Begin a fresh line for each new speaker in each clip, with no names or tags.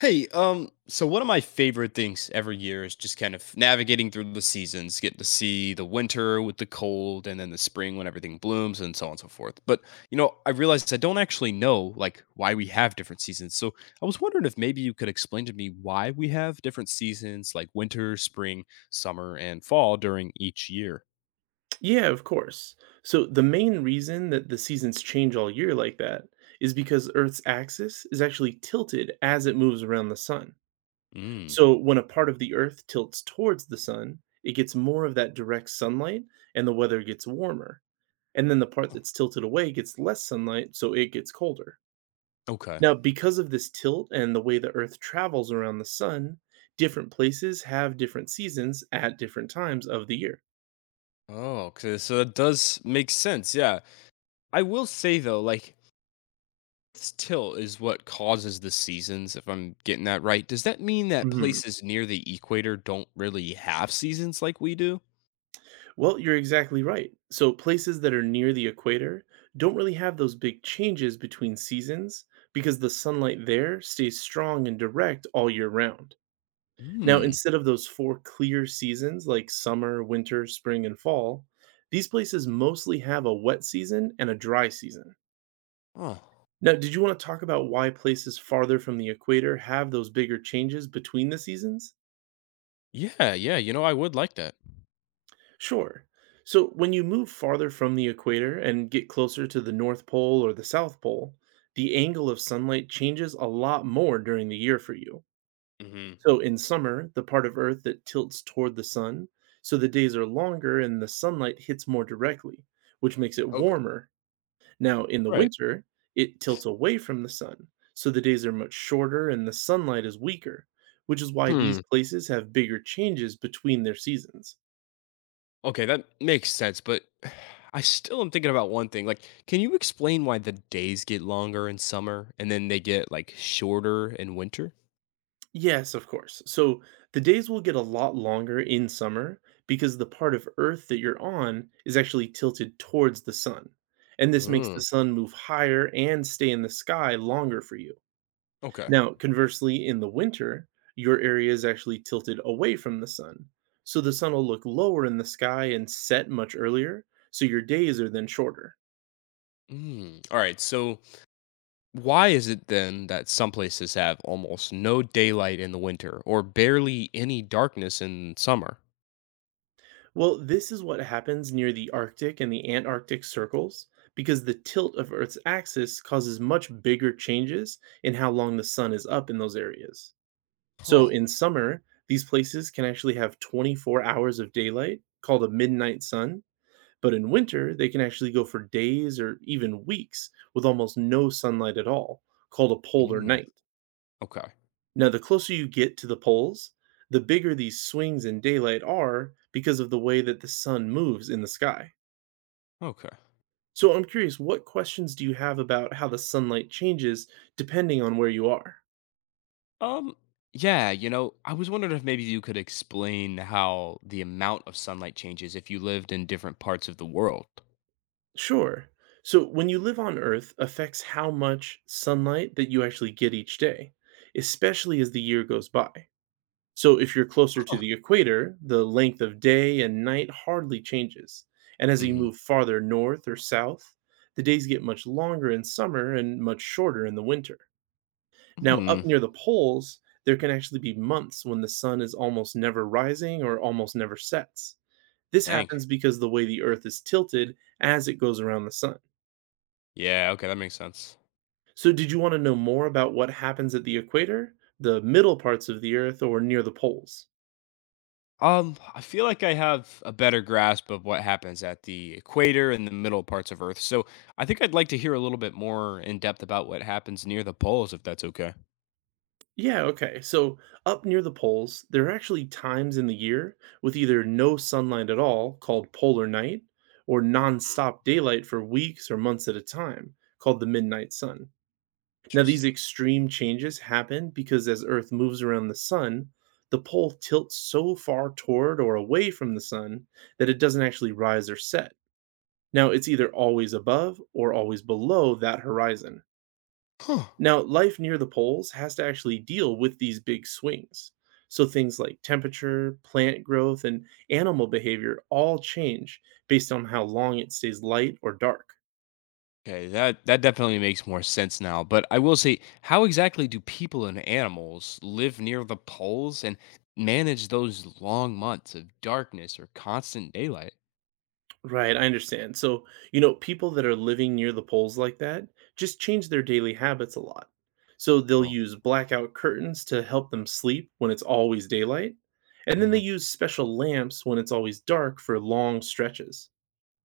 Hey, so one of my favorite things every year is just kind of navigating through the seasons, getting to see the winter with the cold and then the spring when everything blooms and so on and so forth. But, I realized I don't actually know like why we have different seasons. So I was wondering if maybe you could explain to me why we have different seasons like winter, spring, summer, and fall during each year.
Yeah, of course. So, the main reason that the seasons change all year like that is because Earth's axis is actually tilted as it moves around the sun.
Mm,
So, when a part of the Earth tilts towards the sun, it gets more of that direct sunlight and the weather gets warmer. And then the part that's tilted away gets less sunlight, so it gets colder.
okay.
Now, because of this tilt and the way the Earth travels around the sun, different places have different seasons at different times of the year.
Oh, okay. So that does make sense. Yeah. I will say though, like its tilt is what causes the seasons, if I'm getting that right. Does that mean that
Mhm.
places near the equator don't really have seasons like we do?
Well, you're exactly right. So, places that are near the equator don't really have those big changes between seasons because the sunlight there stays strong and direct all year round. Now,
Hmm.
instead of those four clear seasons like summer, winter, spring, and fall, these places mostly have a wet season and a dry season.
Oh.
Now, did you want to talk about why places farther from the equator have those bigger changes between the seasons?
Yeah, yeah, I would like that.
Sure. So when you move farther from the equator and get closer to the North Pole or the South Pole, the angle of sunlight changes a lot more during the year for you.
Hmm.
So in summer, the part of Earth that tilts toward the sun, so the days are longer and the sunlight hits more directly, which makes it
Okay.
warmer. Now in the
Right.
winter, it tilts away from the sun, so the days are much shorter and the sunlight is weaker, which is why these
Hmm.
places have bigger changes between their seasons.
Okay, that makes sense, but I still am thinking about one thing. Like, can you explain why the days get longer in summer and then they get like shorter in winter?
Yes, of course. So the days will get a lot longer in summer because the part of Earth that you're on is actually tilted towards the sun. And this makes the
Mm,
sun move higher and stay in the sky longer for you.
okay.
Now, conversely, in the winter, your area is actually tilted away from the sun. So the sun will look lower in the sky and set much earlier. So your days are then shorter.
Mm. All right. So why is it then that some places have almost no daylight in the winter or barely any darkness in summer?
Well, this is what happens near the Arctic and the Antarctic circles because the tilt of Earth's axis causes much bigger changes in how long the sun is up in those areas. So
Huh.
in summer, these places can actually have 24 hours of daylight called a midnight sun, but in winter, they can actually go for days or even weeks with almost no sunlight at all, called a polar
Mm,
night.
okay.
Now, the closer you get to the poles, the bigger these swings in daylight are because of the way that the sun moves in the sky.
Okay.
So, I'm curious, what questions do you have about how the sunlight changes depending on where you are?
Um yeah, I was wondering if maybe you could explain how the amount of sunlight changes if you lived in different parts of the world.
Sure. So, when you live on Earth affects how much sunlight that you actually get each day, especially as the year goes by. So if you're closer to
Huh.
the equator, the length of day and night hardly changes. And as you
Mhm.
move farther north or south, the days get much longer in summer and much shorter in the winter. Now, up
Hmm.
near the poles, there can actually be months when the sun is almost never rising or almost never sets. This
Dang.
happens because the way the Earth is tilted as it goes around the sun.
Yeah, okay, that makes sense.
So, did you want to know more about what happens at the equator, the middle parts of the Earth, or near the poles?
I feel like I have a better grasp of what happens at the equator and the middle parts of Earth. So I think I'd like to hear a little bit more in depth about what happens near the poles, if that's okay.
Yeah, okay. So, up near the poles, there are actually times in the year with either no sunlight at all, called polar night, or
Mm.
nonstop daylight for weeks or months at a time, called the midnight sun. Now, these
Interesting.
extreme changes happen because as Earth moves around the sun, the pole tilts so far toward or away from the sun that it doesn't actually rise or set. Now, it's either always above or always below that horizon.
Huh.
Now, life near the poles has to actually deal with these big swings. So things like temperature, plant growth, and animal behavior all change based on how long it stays light or dark.
Okay, that definitely makes more sense now. But I will say, how exactly do people and animals live near the poles and manage those long months of darkness or constant daylight?
Right, I understand. So, people that are living near the poles like that just change their daily habits a lot. So they'll
Oh.
use blackout curtains to help them sleep when it's always daylight. And then they
Hmm.
use special lamps when it's always dark for long stretches.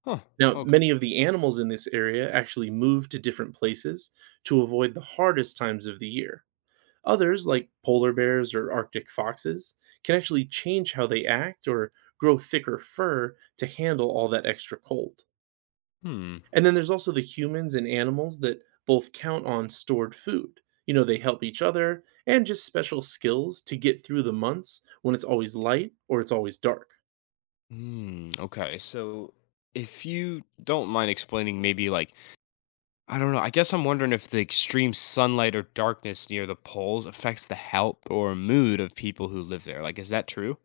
Huh.
Now,
Okay.
many of the animals in this area actually move to different places to avoid the hardest times of the year. Others, like polar bears or Arctic foxes, can actually change how they act or grow thicker fur to handle all that extra cold.
Hmm.
And then there's also the humans and animals that both count on stored food. They help each other and just special skills to get through the months when it's always light or it's always dark.
Mm, okay. So if you don't mind explaining maybe like I don't know, I guess I'm wondering if the extreme sunlight or darkness near the poles affects the health or mood of people who live there. Like is that true?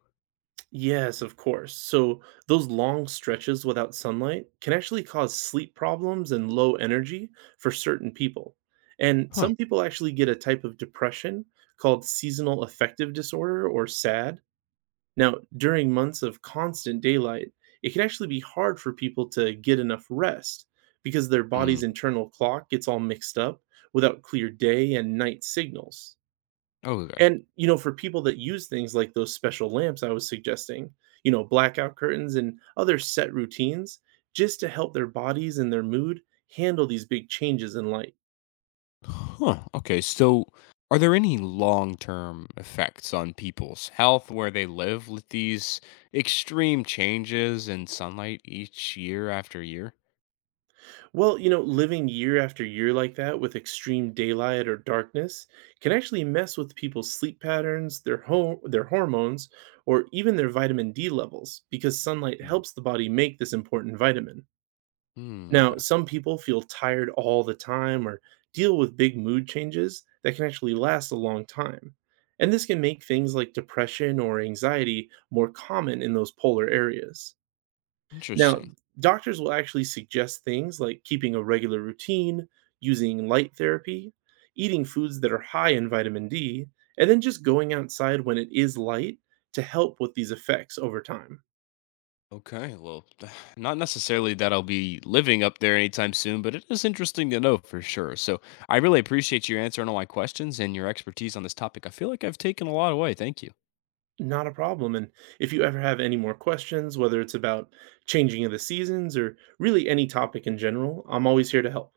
Yes, of course. So, those long stretches without sunlight can actually cause sleep problems and low energy for certain people. And
Huh.
some people actually get a type of depression called seasonal affective disorder or SAD. Now, during months of constant daylight, it can actually be hard for people to get enough rest because their
Mm.
body's internal clock gets all mixed up without clear day and night signals.
Oh, okay.
And, for people that use things like those special lamps I was suggesting, blackout curtains and other set routines just to help their bodies and their mood handle these big changes in light.
Huh. Okay. So are there any long-term effects on people's health where they live with these extreme changes in sunlight each year after year?
Well, living year after year like that with extreme daylight or darkness can actually mess with people's sleep patterns, their home, their hormones, or even their vitamin D levels because sunlight helps the body make this important vitamin.
Hmm,
Now,
okay.
some people feel tired all the time or deal with big mood changes that can actually last a long time. And this can make things like depression or anxiety more common in those polar areas. Now,
Interesting.
doctors will actually suggest things like keeping a regular routine, using light therapy, eating foods that are high in vitamin D, and then just going outside when it is light to help with these effects over time.
Okay, well, not necessarily that I'll be living up there anytime soon, but it is interesting to know for sure. So I really appreciate you answering all my questions and your expertise on this topic. I feel like I've taken a lot away. Thank you.
Not a problem. And if you ever have any more questions, whether it's about changing of the seasons or really any topic in general, I'm always here to help.